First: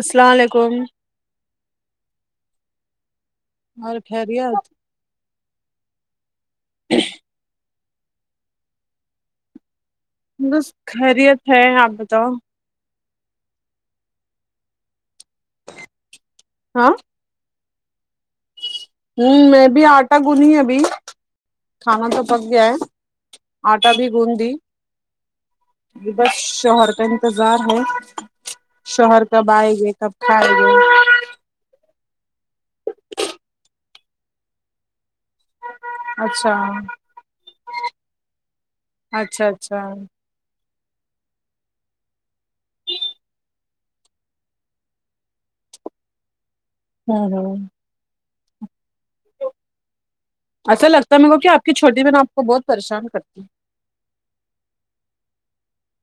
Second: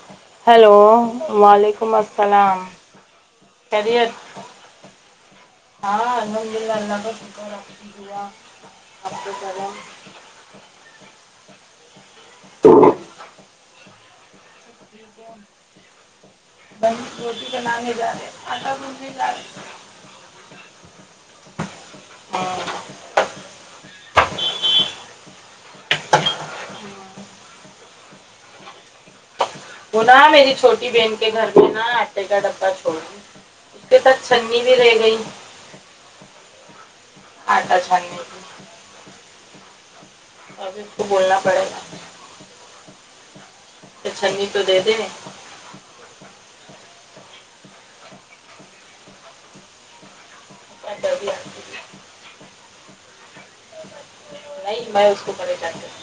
السلام علیکم ہیلو وعلیکم السلام سلام اور خیریت ہاں الحمد للہ اللہ کا شکر ہے [inaudible] اللہ کا شکر ہے بس خیریت ہے آپ بتاؤ [inaudible] ہاں بند گوبی بنانے جا رہے آٹا گوندنے جا ہوں رہے میں بھی آٹا گنی ابھی کھانا تو پک گیا ہے ہاں آٹا بھی گوند دی ج بس شوہر کا انتظار ہے شوہر کب آے یے وہ کب نا کھائے میری لیے چھوٹی [inaudible] بہن کے گھر میں نا آٹے کا ڈبہ چھوڑا اس کے ساتھ چھنی بھی رہ گئی اچھا آٹا چھاننے [inaudible] اچھا اچھا اب اس کو بولنا پڑے گا [inaudible] تو چھنی تو دے دے ہوں ہوں ایسا کیا کر لگتا ہے دیا؟ میرے کو کہ آپ کی چھوٹی بہن آپ کو بہت پریشان کرتی ہیں نہیں میں اس کو پریشان کرتی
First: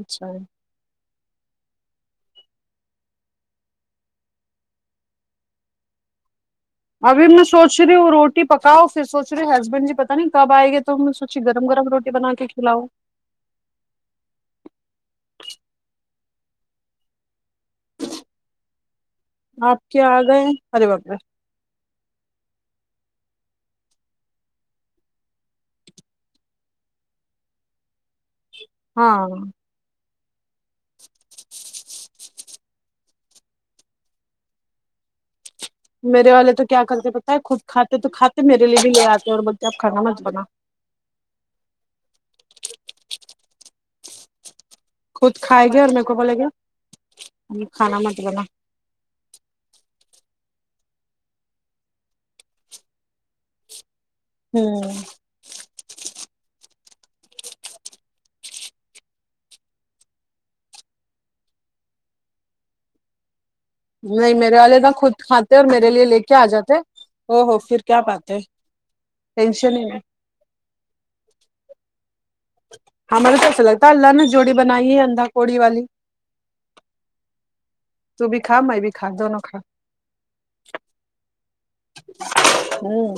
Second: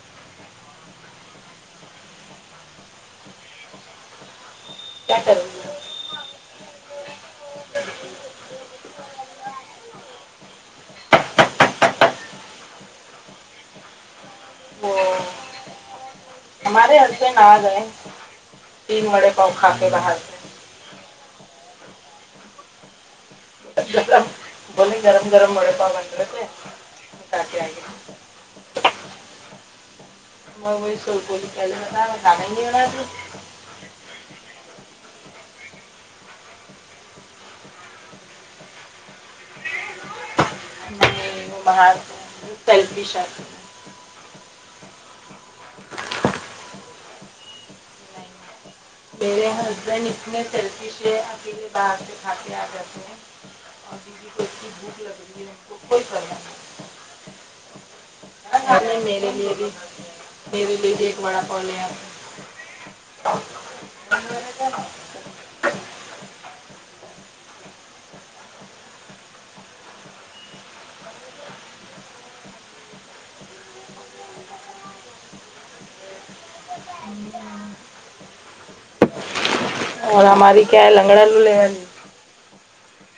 اچھا کیا کروگی ابھی میں سوچ رہیوں وہ روٹی پکاؤ پھر سوچ رہی ہسبینڈ جی پتا نہیں کب آئے گئے تو ہم نے سوچی گرم گرم روٹی ٹی بنا کے کھلاؤں وہ ہمارے ہسبینڈ آ گئے تین وڑے پؤ کھا آپ کے باہر آ سے گئے ارے باپ رے بولی گرم گرم بڑے پاؤ بن رہے تھے کھا کے ائے ہاں میں وہ سو رہی ہوں [unintelligible] میرے والے تو کیا کرتے بت خود کھاتے تو کھاتے میرے لیے بھی یہ آتے اور بولتے آب کھانا مت بنا ہوں باہر سلفش ہے خود کھائے گیا اور میرے کو بولے گیا ہم کھانا مت بنا میرے ہسبینڈ اتنے سلفیش ہے اکیلے باہر سے کھاکے آ جاتے ہیں ابھی اسی ہوں بھوک لگ رہی ہے ان کو کوئی پرواہ نہیں میرے لیے بھی میرے لیے بھی ایک وڑا پاؤ لے آ نہیں میرے والے کا خود کھات ے اور میرے لیے لے کے آ جاتے او ہو پھر کیا پات ہے ٹینشن ہی نہیں ہاں میں نے تو ایسے لگتا ہے اللہ نے جوڑی بنائی ہے اندا کوڑی والی تو بھی کھا میں بھی کھا دونوں کھا اور ہماری کیا ہے لنگڑا لولے ہے ہوں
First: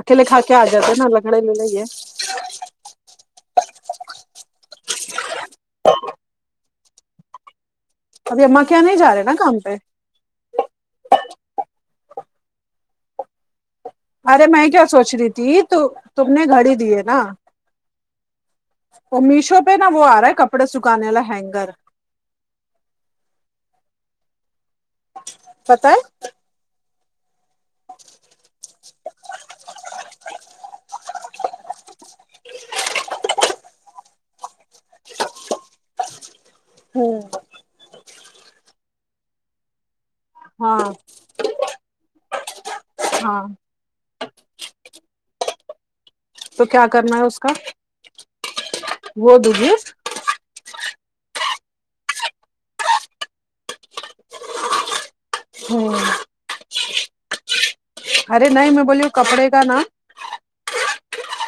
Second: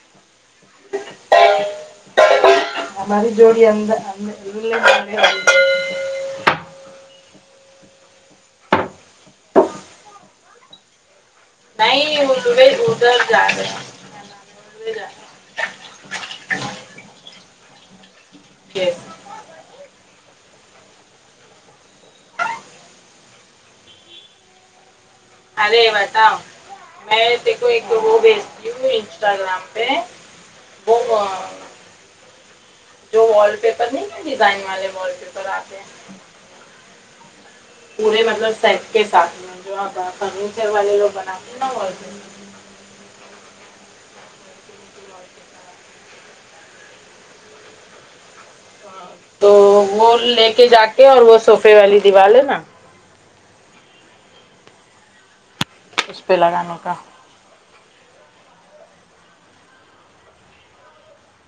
اکیلے کھا کے آ جاتے ہیں نا لنگڑے لولے ہی ہے ہماری جوڑی [unintelligible] ابھی اماں کے یہاں نہیں جا رہے نا کام پہ نہیں ا ادھر جا رہے ارے میں کیا ہیں سوچ رہی تھی تو تم نے گھڑی دیے نا [inaudible] او میشو پہ نا وہ آ رہا ہے کپڑے سکھانے والا ہینگر ارے پتا ہے بتاؤ میں [unintelligible] تو ایک وہ بھیجتی ہوں انسٹاگرام پہ وہ جو وال پیپر نہیں ہے ڈیزائن والے وال پیپر آتے ہیں ہوں پورے مطلب سیٹ کے ساتھ میں جو آ فرنیچر ہاں والے لوگ بناتے ہیں نا وال پیپر ہاں تو کیا کرنا ہے اس کا ہ وہ تو دیجیے وہ لے کے جا کے اور وہ سوفے والی دیوال ہے نا اس پہ لگانے کا ارے نہیں میں بولیوں کپڑے کا نا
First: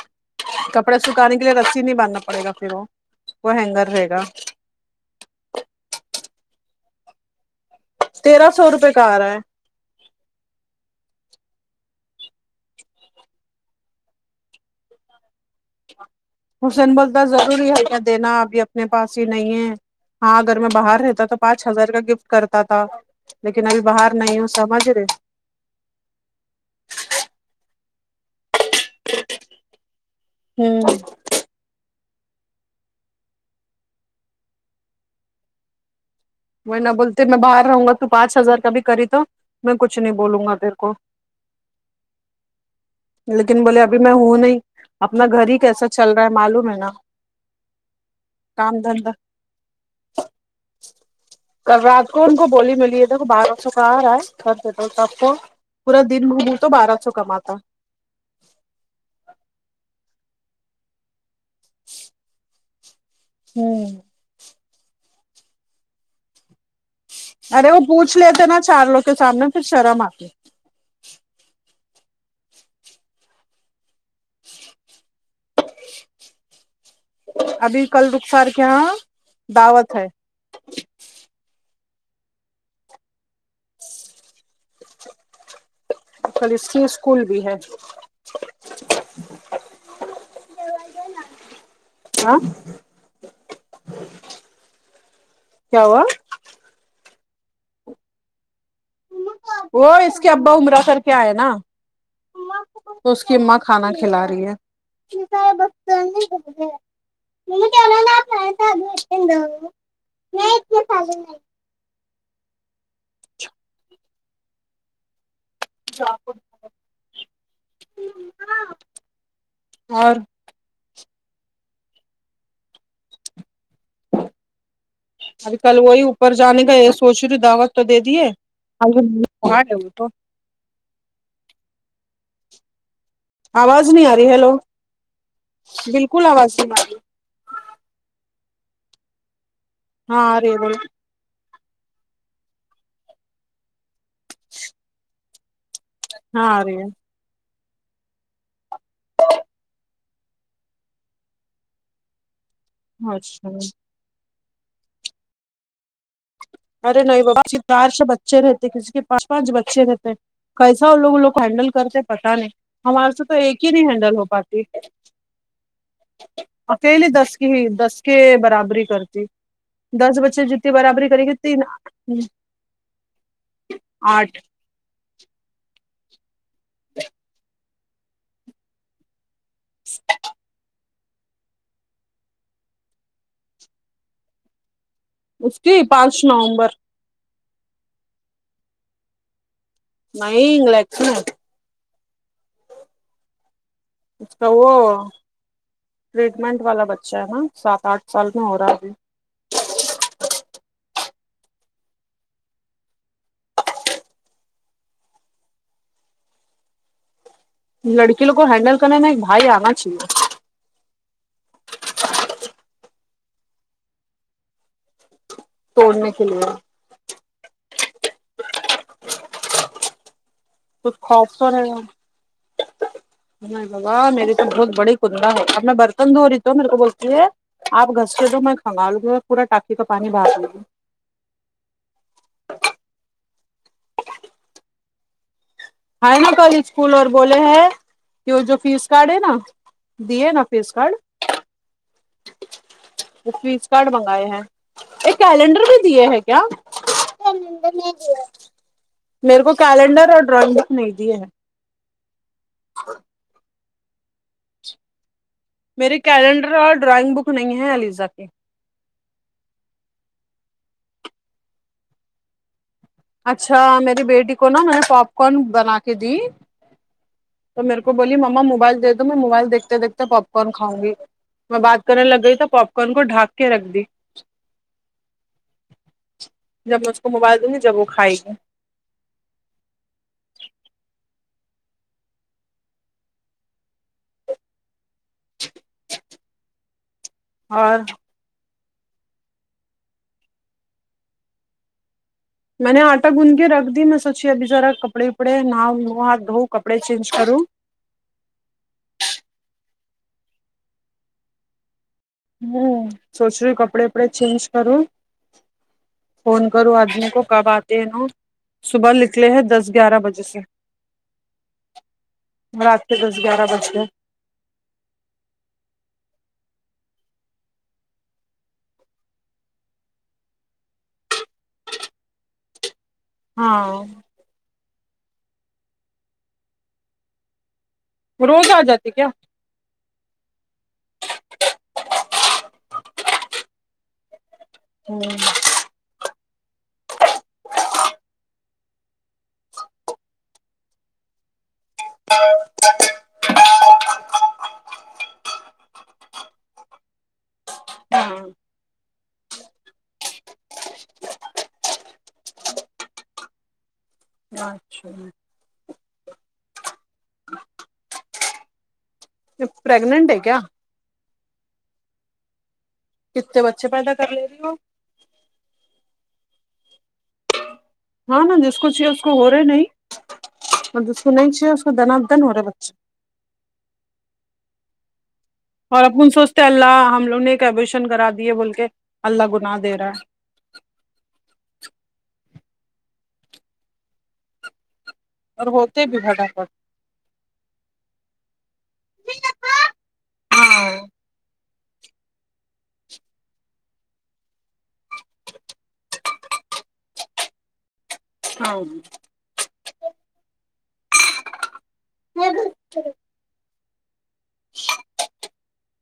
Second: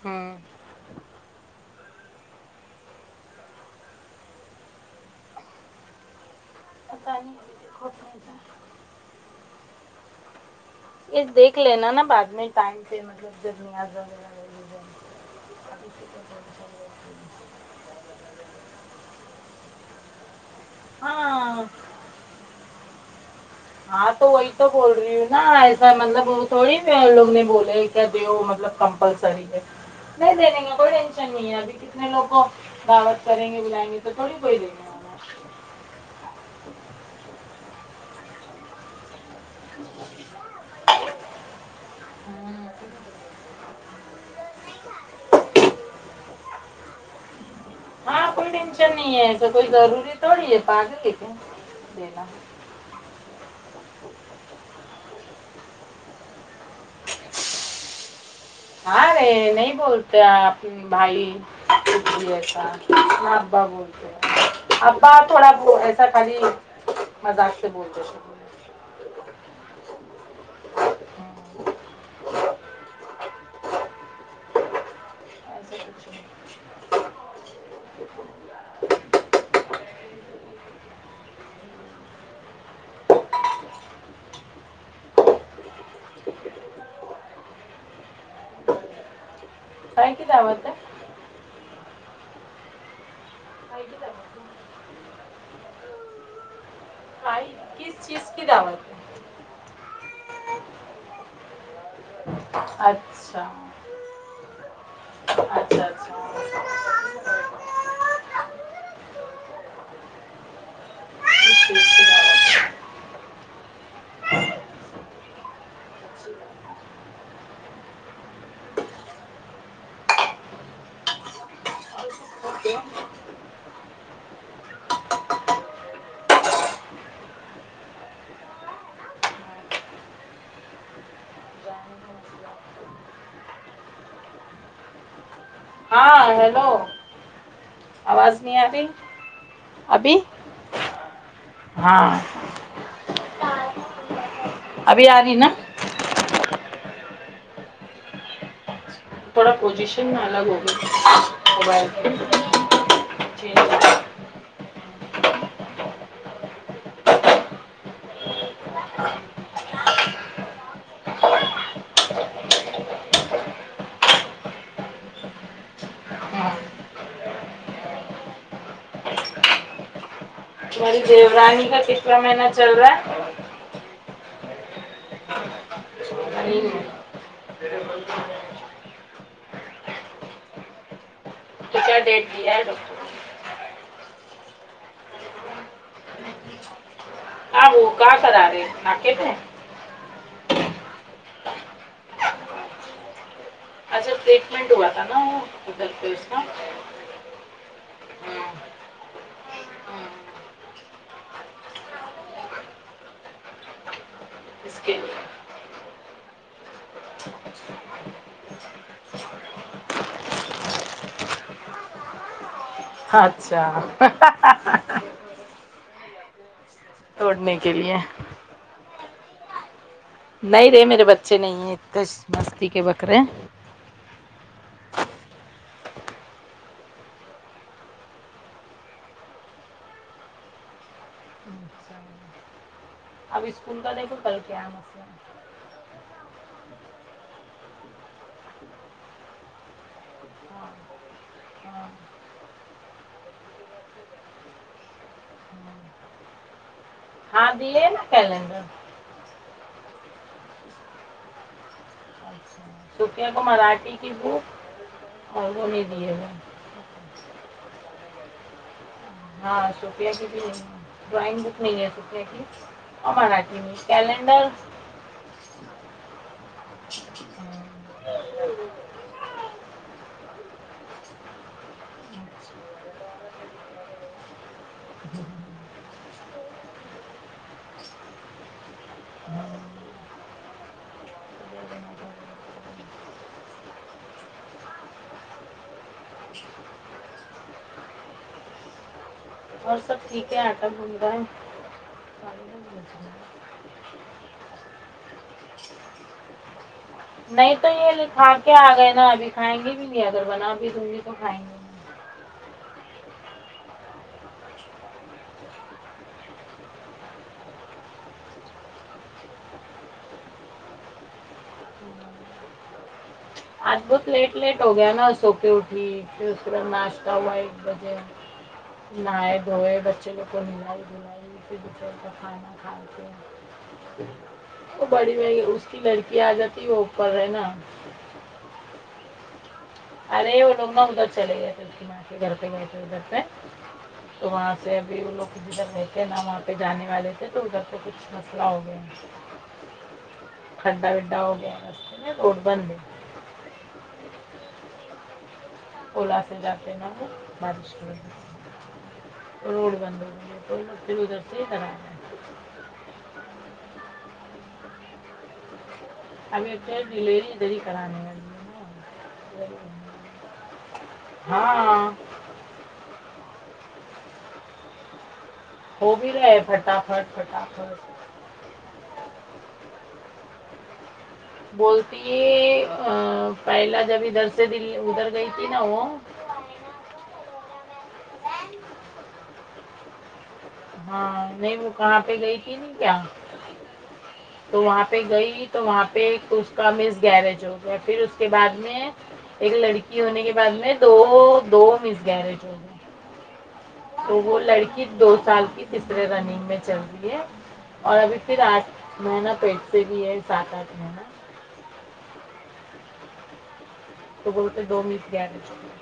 ہاں کپڑے سکھانے کے لیے رسی نہیں باندھنا پڑے گا پھر وہ وہ ہینگر رہے گا پتہ نہیں دیکھو تیرہ سو روپئے کا آرہا ہے یہ دیکھ لینا نا بعد میں ٹائم پہ مطلب [unintelligible] حسین بولتا ضروری ہے کیا دینا ابھی اپنے پاس ہی نہیں ہے ہاں اگر میں باہر رہتا تو ہاں پانچ ہزار کا گفٹ کرتا تھا لیکن ابھی باہر نہیں ہوں سمجھ رہے نہ ایسا مطلب وہ تھوڑی لوگ نے بولے کیا دیو مطلب کمپلسری ہے نہیں دینے کا ہوں کوئی ٹشن نہیں ابھی کتنے لوگ کو دعوت کریں گے بلائیں گے تو تھوڑی کوئی دیں گے وہ نہ بولتے میں باہر رہوں گا تو پانچ ہزار کا بھی خریدو میں کچھ نہیں بولوں گا تیرے کو ہے۔ لیکن بولے اب اب میں ہوں نہیں اپنا گھر ہی کیسا چل رہا ہے معلوم ہے نا ہاں کوئی کام ٹینشن دھندا نہیں ہے ایسا کوئی ضروری تھوڑی ہے پاگل ہے کیا کل رات کو دینا ان کو بولی ملی ے بارہ سو کا آ رہا ہے خ دیتا تو سب کو پورا دن گھوموں تو بارہ سو کماتا ہاں رے نہیں بولتے اپ بھائی کبھی ایسا نا ابا ہوں بولتے ہیں ابا تھوڑا ب ایسا خالی مذاق سے ارے وہ بولتے پوچھ ہوں لیتے نا چار لوگ کے سامنے پھر شرم آتی [unintelligible] ابھی کل رخسار کے یہاں دعوت ہے کل اس کی اسکول بھی ہے کاہے دعوت ہے [unintelligible] ہاں [unintelligible] کیا ہوا بھائی کس چیز کی دعوت ہے وہ اس کے ابا امرا کر کے آئے نا ہے اس کی اچھا امہ کھانا کھلا رہی ہے اچھا اچھا [unintelligible] کس چیز کی دعوت ہے اور [unintelligible] ابھی کل وہی اوپر جانے کا یہ سوچ رہ دعوت تو دے دیے [unintelligible] آواز نہیں آ رہی ہیلو بالکل ہاں آواز ہیلو نہیں آ رہی آواز نہیں آ رہی ابھی ہاں ارہی ہے بولو ہاں ابھی آ رہی نا ہاں ارہی ہے تھوڑا پوزیشن میں الگ ہوگئی موبائل اچھا ارے نہیں بابا چار سو بچے رہتے کسی کے پچ پانچ بچے رہتے کیسا لوگ ان لوگ کو ہینڈل کرتے پتہ نہیں ہمارے سے تو ایک ہی نہیں ہینڈل ہو پاتی ہے اکیلے دس کی ہی دس کے برابری کرتی دس بچے جیتتی برابری کری گ پانی کا کتنا مہینہ چل رہا ہے آٹھ نہیں [unintelligible] اس کی پانچ نومبر آ وہ کہ کرا رے [unintelligible] نہیں [unintelligible] اچھا اس کا وہ ٹریٹمنٹ ہوا تھا نا وہ ادھر پہ اس کا ٹریٹمنٹ والا بچہ ہے نا سات آٹھ سال میں ہاں، ہو رہا ہے ابھی ہاں، اس کے لیے لڑکی لوگ کو ہینڈل کرنے میں ایک بھائی آنا چاہیے اچھا توڑنے کے لیے توڑنے کے لیے نہیں رے کچھ میرے خوف بچھے سا نہیں ہیں رہے اتنے مستی کے بکرے باں میری تو بہت بڑی کندا ہے اب میں برتن دھو رہی ہوں میرے کو بولتی ہے آپ گھس کے دو میں کھنگا لوں گی اور پورا ٹکی کا پانی بھا لوں گی اب اسکول کا دیکھو کل کیا مسلہ ہے نا کل اسکول اور بولے ہے کہ وہ جو فیس کاڈے ہے نا دییےنا فیس کارڈ ہاں فیس کارڈ منگائے ہیں ایک کیلنڈر بھی دیے ہیں کیا ہاں دیے نا کیلنڈر میرے کو کیلنڈر اور ڈرائنگ بک نہیں دیے ہیں اچھا سفیہ کو مراٹھی کی بک اور وہ نہیں میری دیے ہوئے کیلنڈر اور ڈرائنگ بک نہیں ہے علیزا کے ہاں سوفیا کی بھی نہیں ہے ڈرائنگ بک نہیں ہے سوفیا کی اور اچھا مراٹھی میں میری بیٹی کو کیلنڈر نا میں نے پاپ کارن بنا کے دی تو میرے کو بولی مما موبائل دے دو میں موبائل دیکھ دیکھتے پاپ کارن کھاؤ نگی میں بات کرنے لگ گئی تو پاپ کارن کو ڈھانپ کے رکھ دی جب میں اس کو موبائل دوں گی جب وہ کھائے گی اور اور سب ٹھیک ہے آٹا بم ہے میں نے آٹا گوند کے رکھ دی میں سوچی ابھی ذرا کپڑے اپڑے نہاوں منہ ہاتھ دھوں کپڑے چینج کروں نہیں تو یہ کھا کے آ گئے نا ابھی کھائیں گے بھی نہیں اگر بنا بھی تم نہیں تو کھائیں گے نہیں۔ ہمم سوچ رہی کپڑے اپڑے چینج کروں فون کروں آدمی کو کب آتے ہیں انہو صبح نکلے ہیں دس گیارہ بجے سے رات کے دس گیارہ بج آج گئے بہت لیٹ لیٹ ہو گیا نا سو کے اٹھی پھر اس کا ناشتہ وائٹ بجے نہائے دھوئے بچے لوگ کو نہلائی دھلائی پھر بچے کا کھانا کھاتے ہیں ہاں وہ بڑی والی اس کی لڑکی آ جاتی وہ اوپر رہے نا وہ روز آ جاتی کیا ارے وہ لوگاں ادھر چلے گئے [unintelligible] تو وہاں سے ابھی وہ لوگ کدھر رہ کیا نہ وہاں پہ جانے والے تھے تو ادھر سے کچھ مسئلہ ہو گیا کھڈا وڈا ہو گیا ہے روڈ بند ہے اولا سے جاتے ہیں نہ بارش ہاں روڈ بن رہی ہے پھر ادھر سے ادھر آے اچھا جی ہمیں [unintelligible] ڈلیوری ادھر کرانے ہے نا پرگنینٹ ہے کیا ہاں کتنے بچے پیدا کر لیتی ہو ہو بھی رہے ہیں فٹافٹ فٹافٹ ہاں نا جس کو چاہیے اس کو ہو رہے نہیں اور جس کو نہیں چاہیے اس کو دنا دن ہو رہے بچے ہاں پہلا جب ادھر سے د ادھر گئی تھی نا اور وہ اپن سوچتے اللہ ہم لوگوں نے ایک ایبوشن کرا دیے بول کے اللہ گناہ دے رہا ہے ہاں نہیں وہ کہاں پہ گئی تھی کیا تو وہاں پہ گئی اور تو وہاں ہوتے بھی پہ ایک پھٹافٹ اس کا مس گیرج ہو گیا پھر اس کے بعد میں ایک لڑکی ہونے کے بعد میں دو دو مس گیرج ہوگی تو وہ لڑکی دو سال کی تیسرے رننگ میں چل رہی ہے اور ابھی پھر آٹھ ہاں مہینہ پرگنینٹ سے بھی ہے سات آٹھ مہینہ تو بولتے دو مس گیرج ہوگیا